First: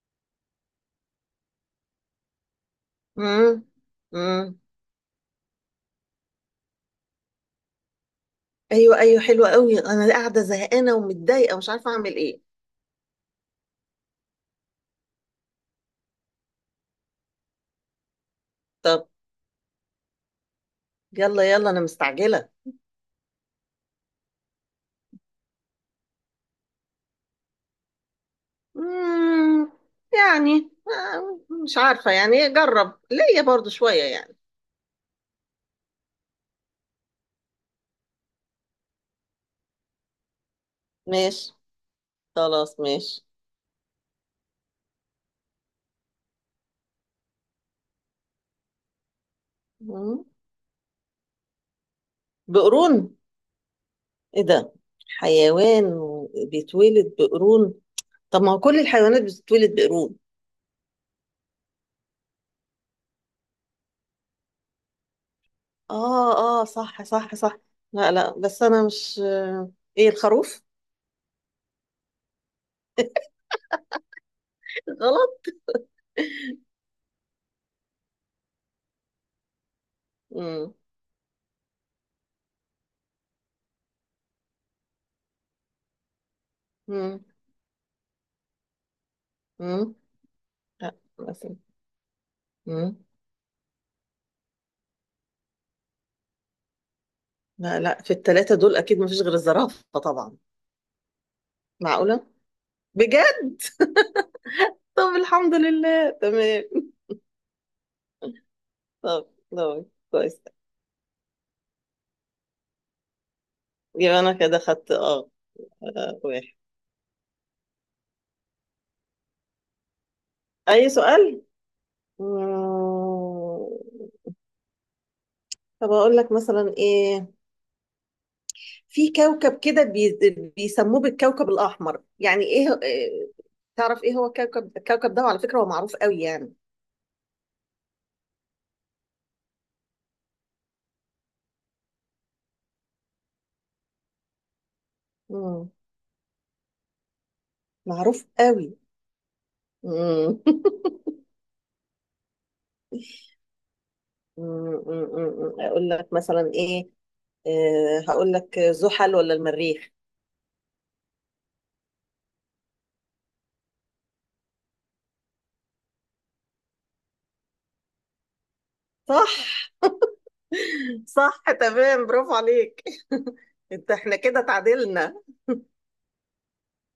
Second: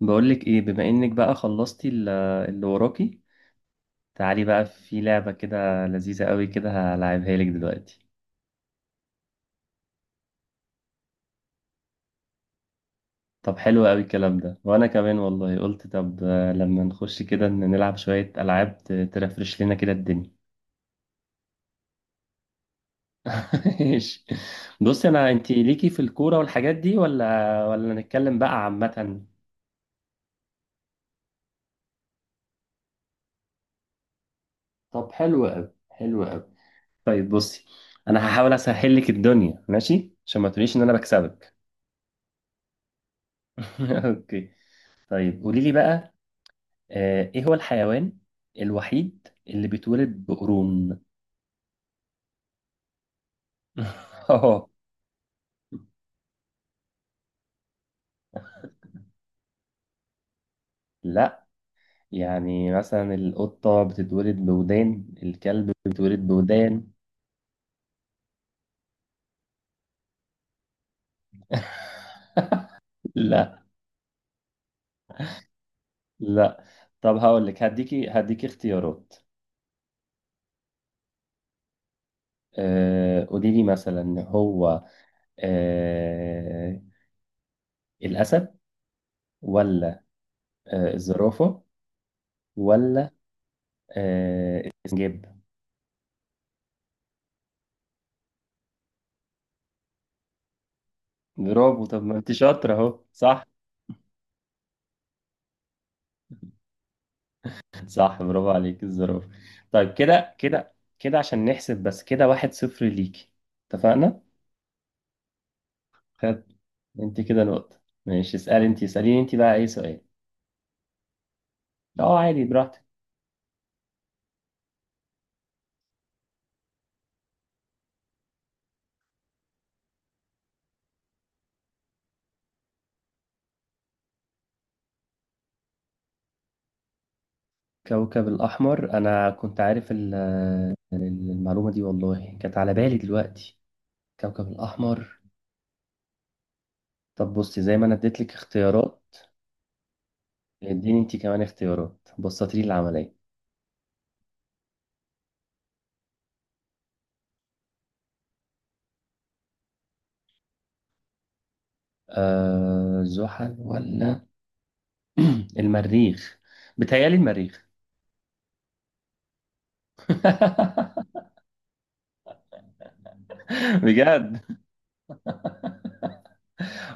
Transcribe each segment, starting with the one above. بقولك ايه، بما انك بقى خلصتي اللي وراكي. امم. تعالي امم. بقى، في لعبة كده لذيذة قوي كده هلعبها لك دلوقتي. ايوه ايوه، حلوه قوي. انا قاعده زهقانه ومتضايقه ومش عارفه اعمل ايه. طب حلو قوي الكلام ده، وانا كمان والله قلت طب، لما نخش كده نلعب شوية العاب طب ترفرش لنا كده الدنيا. يلا يلا، انا مستعجله. ماشي. بصي، انا انتي ليكي في الكورة والحاجات دي، ولا نتكلم بقى عامة؟ امم. يعني مش عارفه، يعني جرب ليا برضو شويه يعني. طب حلو قوي، حلو قوي. طيب بصي، انا هحاول اسهل لك الدنيا ماشي، عشان ما تقوليش ان انا ماشي. بكسبك. خلاص ماشي. اوكي. طيب قولي لي بقى، ايه هو الحيوان الوحيد اللي مم. بيتولد بقرون؟ بقرون. ايه أوه. ده؟ حيوان بيتولد بقرون؟ طب ما هو كل الحيوانات بتتولد بقرون. لا، يعني مثلا القطة بتتولد بودان، الكلب بيتولد اه. اه بودان. صح صح صح. لا لا، بس انا مش ايه الخروف؟ لا غلط. لا. طب هقول لك، هديكي اختيارات. قولي لي مثلا، هو آه، امم. الأسد، مم. ولا لا، مثلا. الزرافة، مم. ولا السنجاب؟ لا لا، في الثلاثة دول أكيد مفيش غير الزرافة طبعا. برافو. طب ما معقولة؟ انت شاطرة اهو، صح. بجد؟ طب الحمد لله، تمام. صح، برافو عليك، طب الزرافة. طب. طيب كده كويس. كده كده، عشان نحسب بس كده، واحد صفر ليكي، اتفقنا. يبقى أنا كده خدت واحد. خد، انت كده نقطة، ماشي. اسألي انت، اسأليني انت بقى اي سؤال. أي سؤال؟ اه، عادي مم. براحتك. طب أقول لك مثلا إيه. في كوكب كده بيسموه بالكوكب الأحمر. يعني تعرف إيه هو الكوكب ده؟ وعلى فكرة هو معروف قوي يعني. كوكب الأحمر، أنا كنت عارف المعلومة دي والله، كانت على بالي دلوقتي، كوكب الأحمر. مم. طب بصي، زي ما أنا اديت معروف لك قوي. اختيارات، مم. اديني انت كمان اختيارات، بسطي لي العملية. مم، اقول لك مثلا ايه. هقول لك زحل ولا المريخ؟ زحل ولا المريخ؟ بتهيألي المريخ. صح. صح تمام، برافو عليك. احنا بجد؟ كده تعادلنا.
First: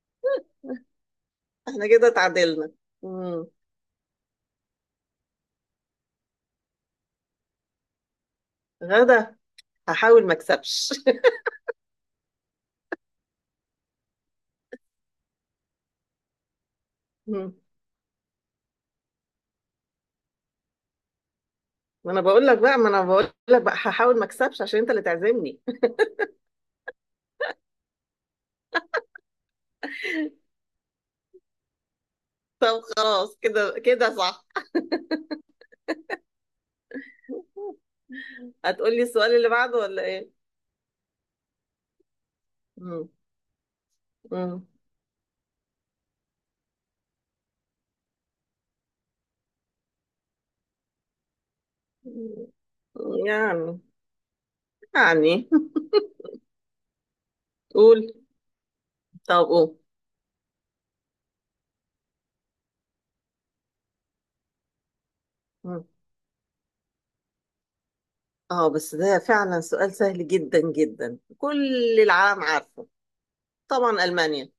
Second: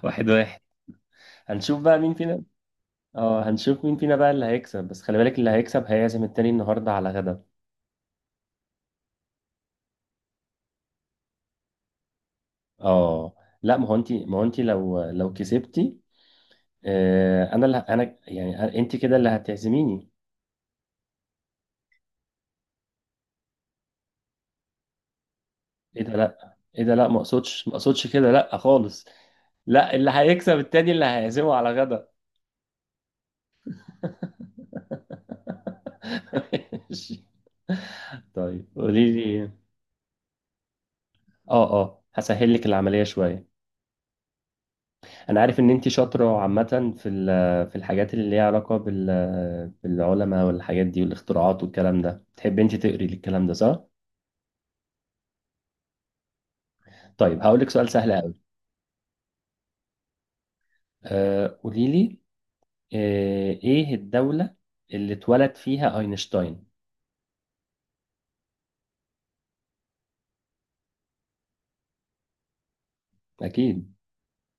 واحد واحد، هنشوف احنا بقى كده مين فينا. تعادلنا. اه، مم. هنشوف مين فينا بقى اللي هيكسب، بس خلي بالك، اللي هيكسب هيعزم التاني النهارده على غدا. غدا. هحاول ما اكسبش. اه. لا، ما هو انت لو كسبتي، آه مم. انا اللي ه- انا يعني انت كده اللي هتعزميني. ما انا بقول لك بقى ما انا بقول لك بقى هحاول ما اكسبش عشان انت اللي تعزمني. ايه ده لا، ما اقصدش كده، لا خالص. لا، اللي هيكسب التاني اللي هيعزمه على غدا. طب خلاص، كده كده صح. ماشي. طيب هتقولي قولي السؤال اللي لي، بعده ولا ايه؟ اه هسهل لك العملية مم. شوية. مم. انا عارف ان انت شاطره عامه في الحاجات اللي ليها علاقه بالعلماء والحاجات دي والاختراعات والكلام ده، بتحبي انت تقري الكلام ده، يعني صح؟ يعني طيب هقول لك سؤال قول سهل قوي. طب قول. قولي لي، ايه الدوله اللي اتولد فيها اينشتاين؟ اه بس ده فعلا سؤال سهل جدا جدا، كل العالم عارفه. اكيد. طبعا المانيا.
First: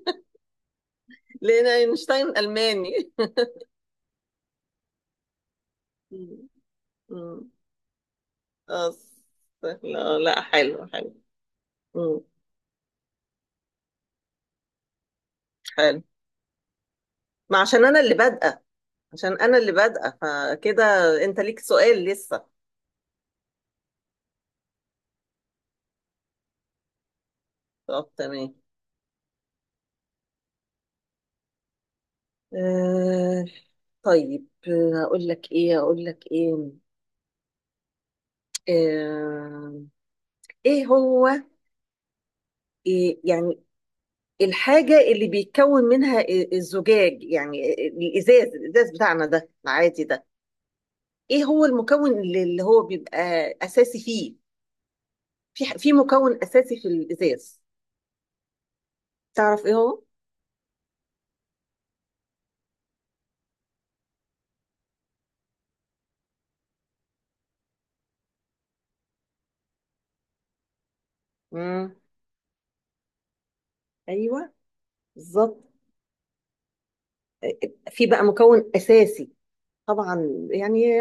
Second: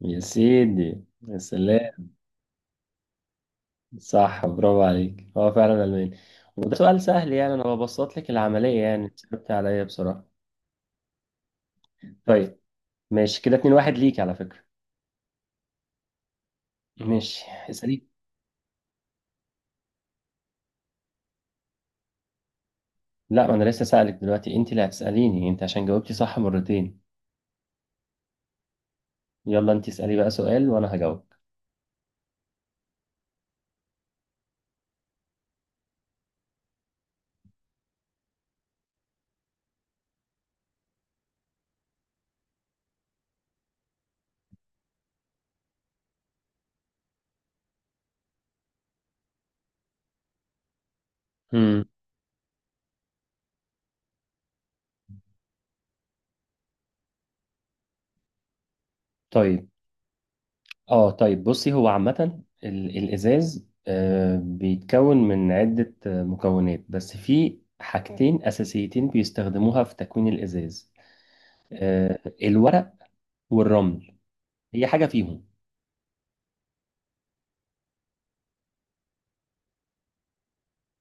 يا سيدي، يا لان سلام. اينشتاين الماني. صح، برافو عليك، هو فعلا الماني. مم. وده سؤال سهل مم. يعني، انا ببسط لك العمليه اه يعني، صعبت عليا لا بصراحه. لا، حلو حلو. مم. طيب ماشي كده، 2 واحد ليك على فكره. حلو. ماشي، ما عشان انا اسالي. اللي بادئه. عشان انا اللي بادئه فكده. انت ليك سؤال لسه؟ لا، ما انا لسه سألك دلوقتي، انت اللي هتسأليني انت، عشان جاوبتي صح مرتين. طب تمام. يلا انت اسألي بقى سؤال، وانا هجاوب. آه اقول لك ايه، آه ايه هو؟ إيه يعني الحاجة اللي بيتكون منها الزجاج، يعني الإزاز، بتاعنا ده العادي ده؟ إيه هو امم المكون اللي هو بيبقى أساسي فيه؟ في في مكون أساسي في الإزاز. تعرف طيب. إيه هو؟ اه طيب بصي، هو عامة الازاز بيتكون من عدة مكونات، بس في حاجتين اساسيتين بيستخدموها في تكوين الازاز. مم. الورق والرمل، أيوه. هي حاجة فيهم. بالظبط. في بقى مكون أساسي، طبعا يعني،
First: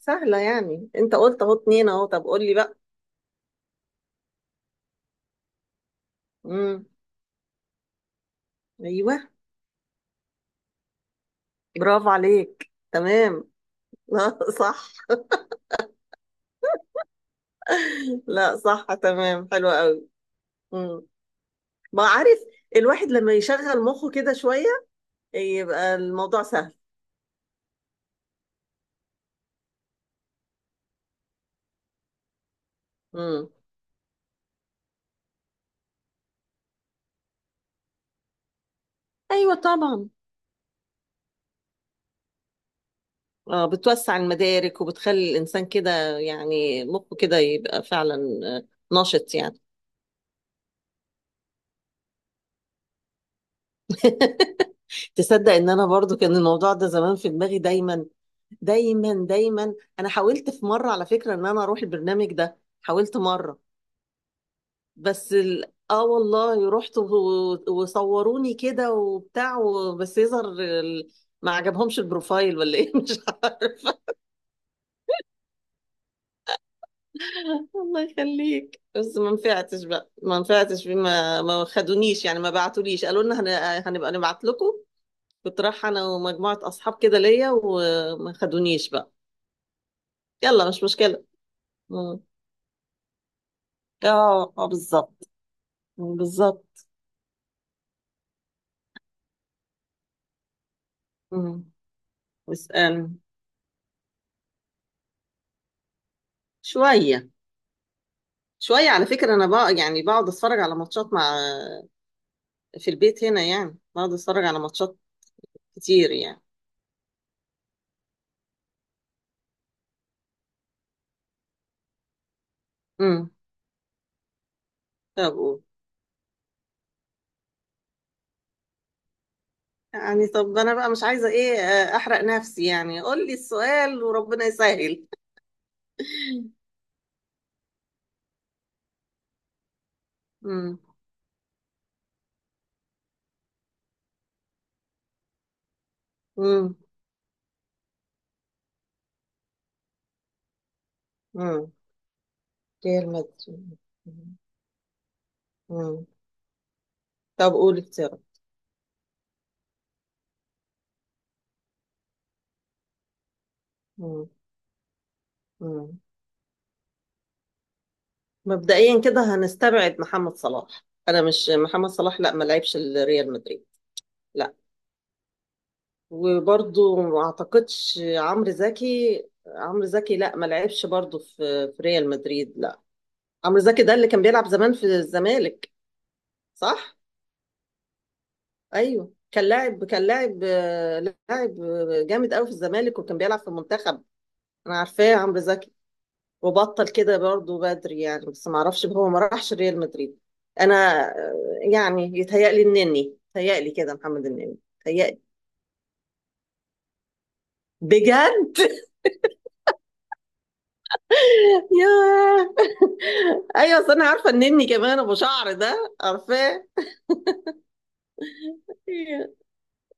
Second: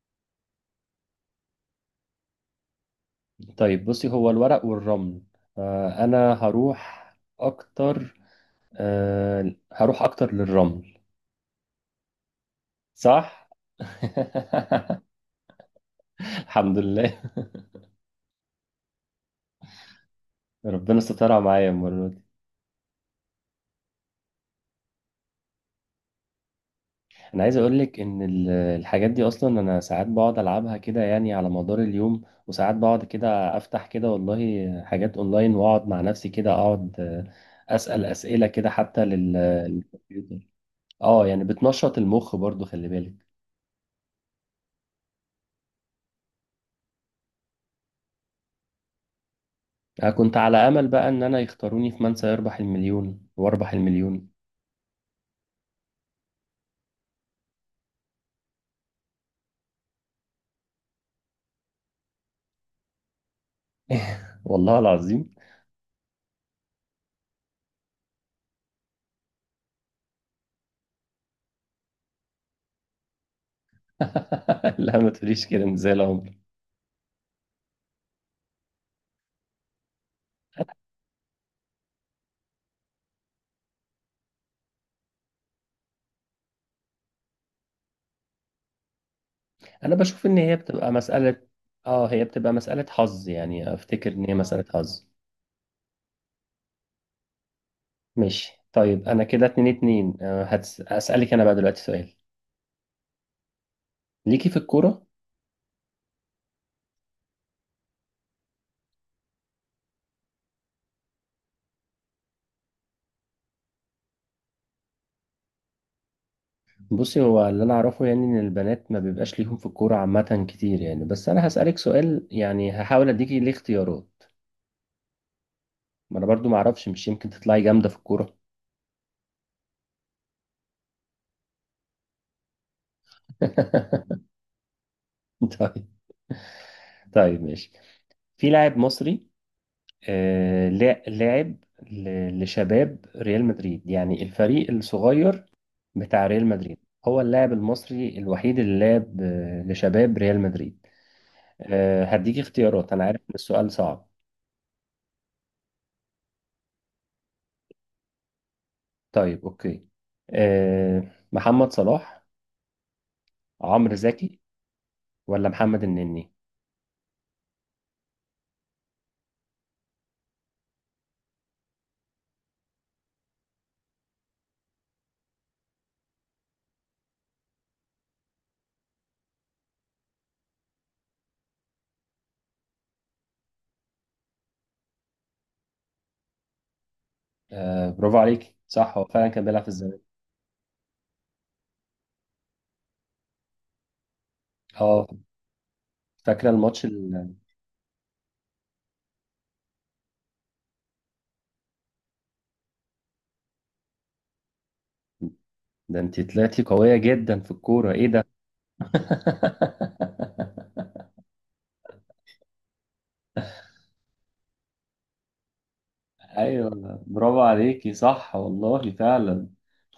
سهلة يعني. أنت قلت أهو اتنين، أهو طب قول لي بقى. طيب بصي، هو الورق والرمل، انا مم. هروح اكتر. أيوه. هروح اكتر للرمل. برافو عليك، تمام. صح. لا صح الحمد لله. لا صح تمام، حلوة قوي. ربنا سترها معايا ما المرة دي. عارف، الواحد لما يشغل مخه كده شوية يبقى الموضوع سهل. أنا عايز أقولك إن الحاجات دي أصلا، أنا ساعات بقعد ألعبها كده يعني على مدار اليوم، وساعات بقعد امم. كده أفتح كده والله حاجات أونلاين، وأقعد مع نفسي كده أقعد، أسأل أسئلة كده حتى لل- ايوه طبعا. للكمبيوتر أه، يعني بتنشط المخ برضو، خلي بالك. اه، بتوسع المدارك وبتخلي الانسان كده، يعني مخه كده يبقى فعلا نشط يعني. أنا كنت على أمل بقى إن أنا يختاروني في من سيربح المليون وأربح المليون. تصدق ان انا برضو كان الموضوع ده زمان في دماغي، دايما دايما دايما. انا حاولت في مرة على فكرة ان انا اروح البرنامج ده، حاولت مرة. والله بس العظيم. ال... اه والله رحت وصوروني كده وبتاع بس يظهر ما عجبهمش البروفايل ولا ايه، مش عارف. لا، ما تقوليش كده، إنت زي العمر. الله يخليك. بس ما نفعتش بقى، ما نفعتش بما ما خدونيش يعني، ما بعتوليش، قالوا لنا هنبقى نبعت لكم. كنت رايحه انا ومجموعه اصحاب كده ليا، وما خدونيش بقى. انا بشوف ان هي يلا مش بتبقى مشكله. مسألة، اه مم. هي بتبقى مسألة حظ يعني، افتكر ان هي اه مسألة اه، حظ. بالظبط، بالظبط. ماشي. طيب انا كده اتنين اتنين، هسألك انا بقى مم. دلوقتي سؤال. اسأل. ليكي في الكورة؟ شويه شويه، على فكره انا بقى، يعني بقعد اتفرج على ماتشات مع في البيت هنا يعني، بقعد اتفرج على ماتشات كتير يعني. بصي، هو اللي انا اعرفه يعني، ان البنات ما بيبقاش ليهم في الكورة عامة كتير يعني، بس انا هسألك سؤال يعني، هحاول امم. اديكي ليه اختيارات. طب قول. ما انا برضو ما اعرفش، مش يمكن تطلعي جامدة في الكورة. يعني طب انا بقى مش عايزه ايه، احرق نفسي يعني، قول لي السؤال وربنا يسهل. طيب طيب ماشي. في لاعب مصري، امم. لاعب لشباب ريال مدريد، يعني الفريق الصغير بتاع ريال امم. مدريد، هو اللاعب المصري الوحيد اللي لعب لشباب ريال مدريد. امم. هديك اختيارات، انا عارف كلمة. ان السؤال صعب. امم. طب قول اختيارات. طيب اوكي. آه، محمد صلاح، عمرو امم. زكي، ولا محمد امم. النني؟ مبدئيا كده هنستبعد محمد صلاح، انا مش محمد صلاح لا، ما لعبش الريال مدريد، لا. وبرضو ما اعتقدش عمرو زكي، عمرو زكي لا، ما لعبش برضو في ريال مدريد، لا. عمرو زكي ده اللي كان بيلعب زمان في الزمالك، صح. برافو عليك، صح، هو ايوه، فعلا كان بيلعب في كان الزمالك. لاعب، لاعب جامد قوي في الزمالك، وكان بيلعب في المنتخب. انا اه، عارفاه عمرو زكي. فاكره الماتش وبطل كده برضه بدري يعني، بس ما اعرفش هو ما راحش ريال مدريد. انا آه، يعني يتهيألي النني، يتهيألي كده محمد النني يتهيألي. ده انت طلعتي قويه جدا في الكوره، ايه ده. بجد. ياه. ايوه، أصل انا عارفه النني كمان، ابو شعر ده، عارفاه. ايوه، برافو عليكي، صح والله فعلا.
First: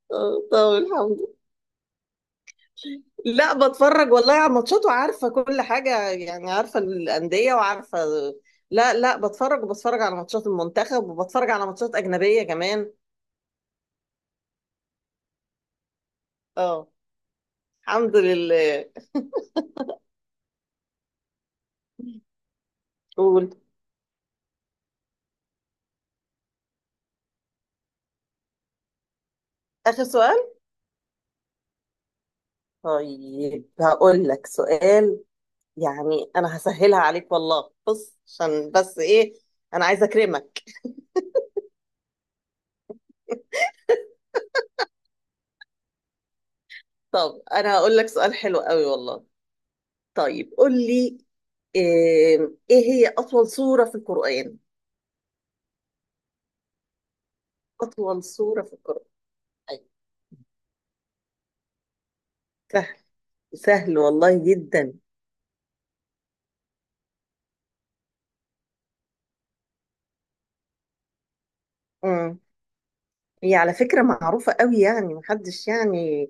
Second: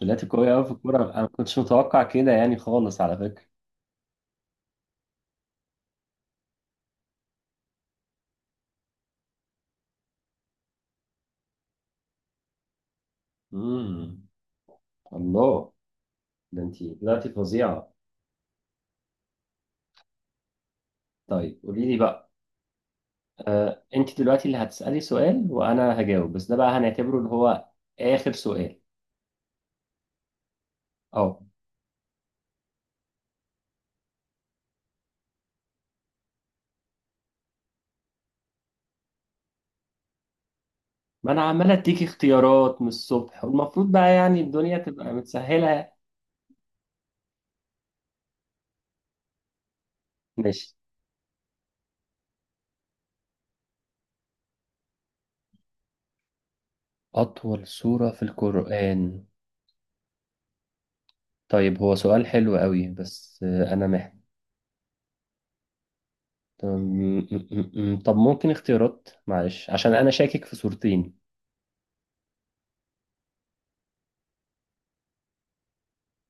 طلعتي قوية قوي في طب الكورة، انا ما الحمد. كنتش متوقع كده يعني خالص على فكرة. لا، بتفرج والله على ماتشات وعارفة كل حاجة، يعني عارفة الأندية وعارفة. لا لا، بتفرج وبتفرج على ماتشات المنتخب، وبتفرج على ماتشات أجنبية كمان. امم. الله، ده انت اه. طلعتي فظيعة. الحمد لله. طيب قولي لي بقى، قول. انت دلوقتي اللي هتسألي سؤال وانا هجاوب، بس ده بقى هنعتبره اللي هو اخر سؤال. آخر سؤال. اه، طيب هقول لك سؤال، يعني أنا هسهلها عليك والله، بص عشان بس إيه، أنا عايزة أكرمك. ما انا عمال اديكي اختيارات من الصبح، والمفروض بقى يعني الدنيا تبقى متسهلة. طب أنا هقول لك سؤال حلو قوي والله. طيب قول ماشي. لي. إيه إيه هي أطول سورة في القرآن؟ أطول سورة في أطول سورة في القرآن. القرآن؟ طيب، هو سؤال حلو قوي، سهل، بس أنا سهل محتاج. والله جدا. تمام. طب ممكن اختيارات، معلش، عشان انا شاكك في صورتين. امم. هي على فكرة معروفة قوي يعني، محدش يعني.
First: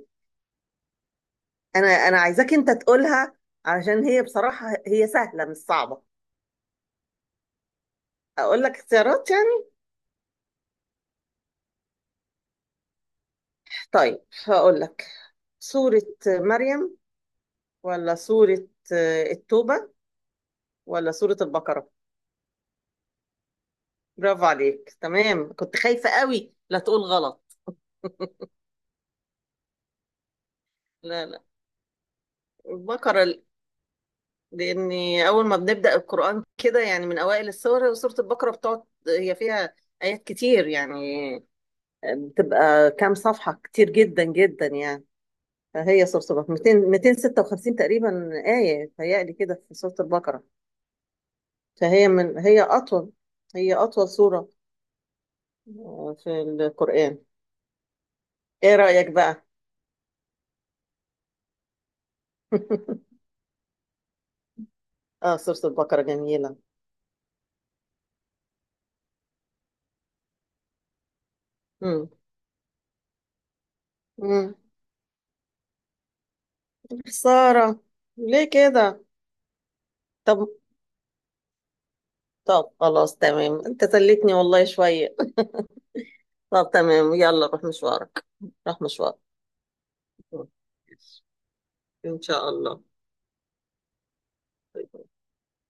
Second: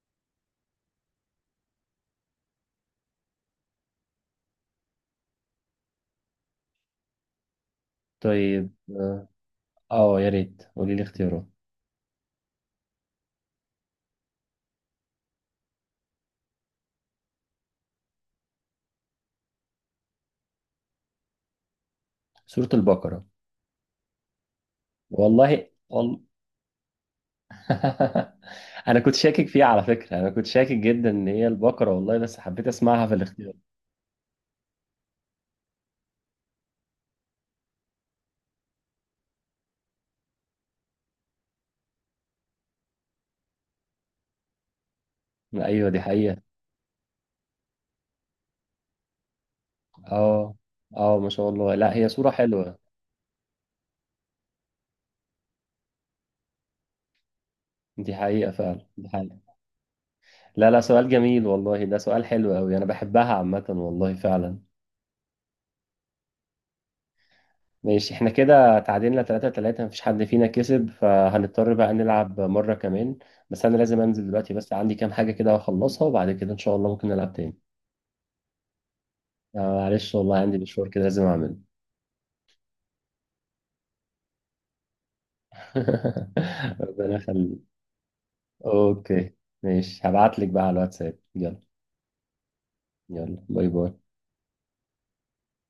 انا عايزاك انت تقولها، علشان هي بصراحة هي سهلة مش صعبة. اقول طيب. لك اختيارات يعني. يا ريت قولي لي اختيارات. طيب هقول لك: سورة مريم، ولا سورة التوبة، ولا سورة البقرة؟ سورة البقرة. برافو عليك تمام، والله كنت خايفة والله. قوي لا تقول غلط. انا كنت شاكك فيها على فكرة، انا كنت شاكك جدا لا ان لا، هي البقرة والله، بس حبيت اسمعها في البقرة. الاختيار. لاني اول ما بنبدا القران كده، يعني من اوائل السور سوره البقره بتقعد. هي فيها ايات كتير يعني، بتبقى كام صفحه، كتير جدا جدا يعني. ايوه دي فهي سوره حقيقة. البقره 200 256 تقريبا، ايه تهيألي كده في سوره البقره. اه اه، ما شاء الله، لا هي فهي صورة هي حلوة. اطول، هي اطول سوره في القران. دي حقيقة ايه فعلا، دي رايك حقيقة. بقى؟ لا لا، سؤال جميل والله، ده سؤال حلو قوي، انا بحبها عامة والله فعلا. اه، سوره البقره جميله. ماشي، احنا كده تعادلنا تلاتة تلاتة، مفيش حد فينا كسب، فهنضطر بقى امم. نلعب مرة كمان. بس أنا لازم أنزل دلوقتي، امم. بس عندي كام حاجة كده هخلصها، وبعد كده إن شاء الله ممكن نلعب تاني. خساره، ليه كده؟ معلش والله طب عندي مشوار كده لازم أعمله. طب، خلاص تمام، انت سليتني والله شويه. طب ربنا تمام، يلا يخليك. روح مشوارك. روح مشوارك. أوكي. ماشي، هبعتلك بقى على الواتساب، يلا. إن شاء الله. يلا، باي باي.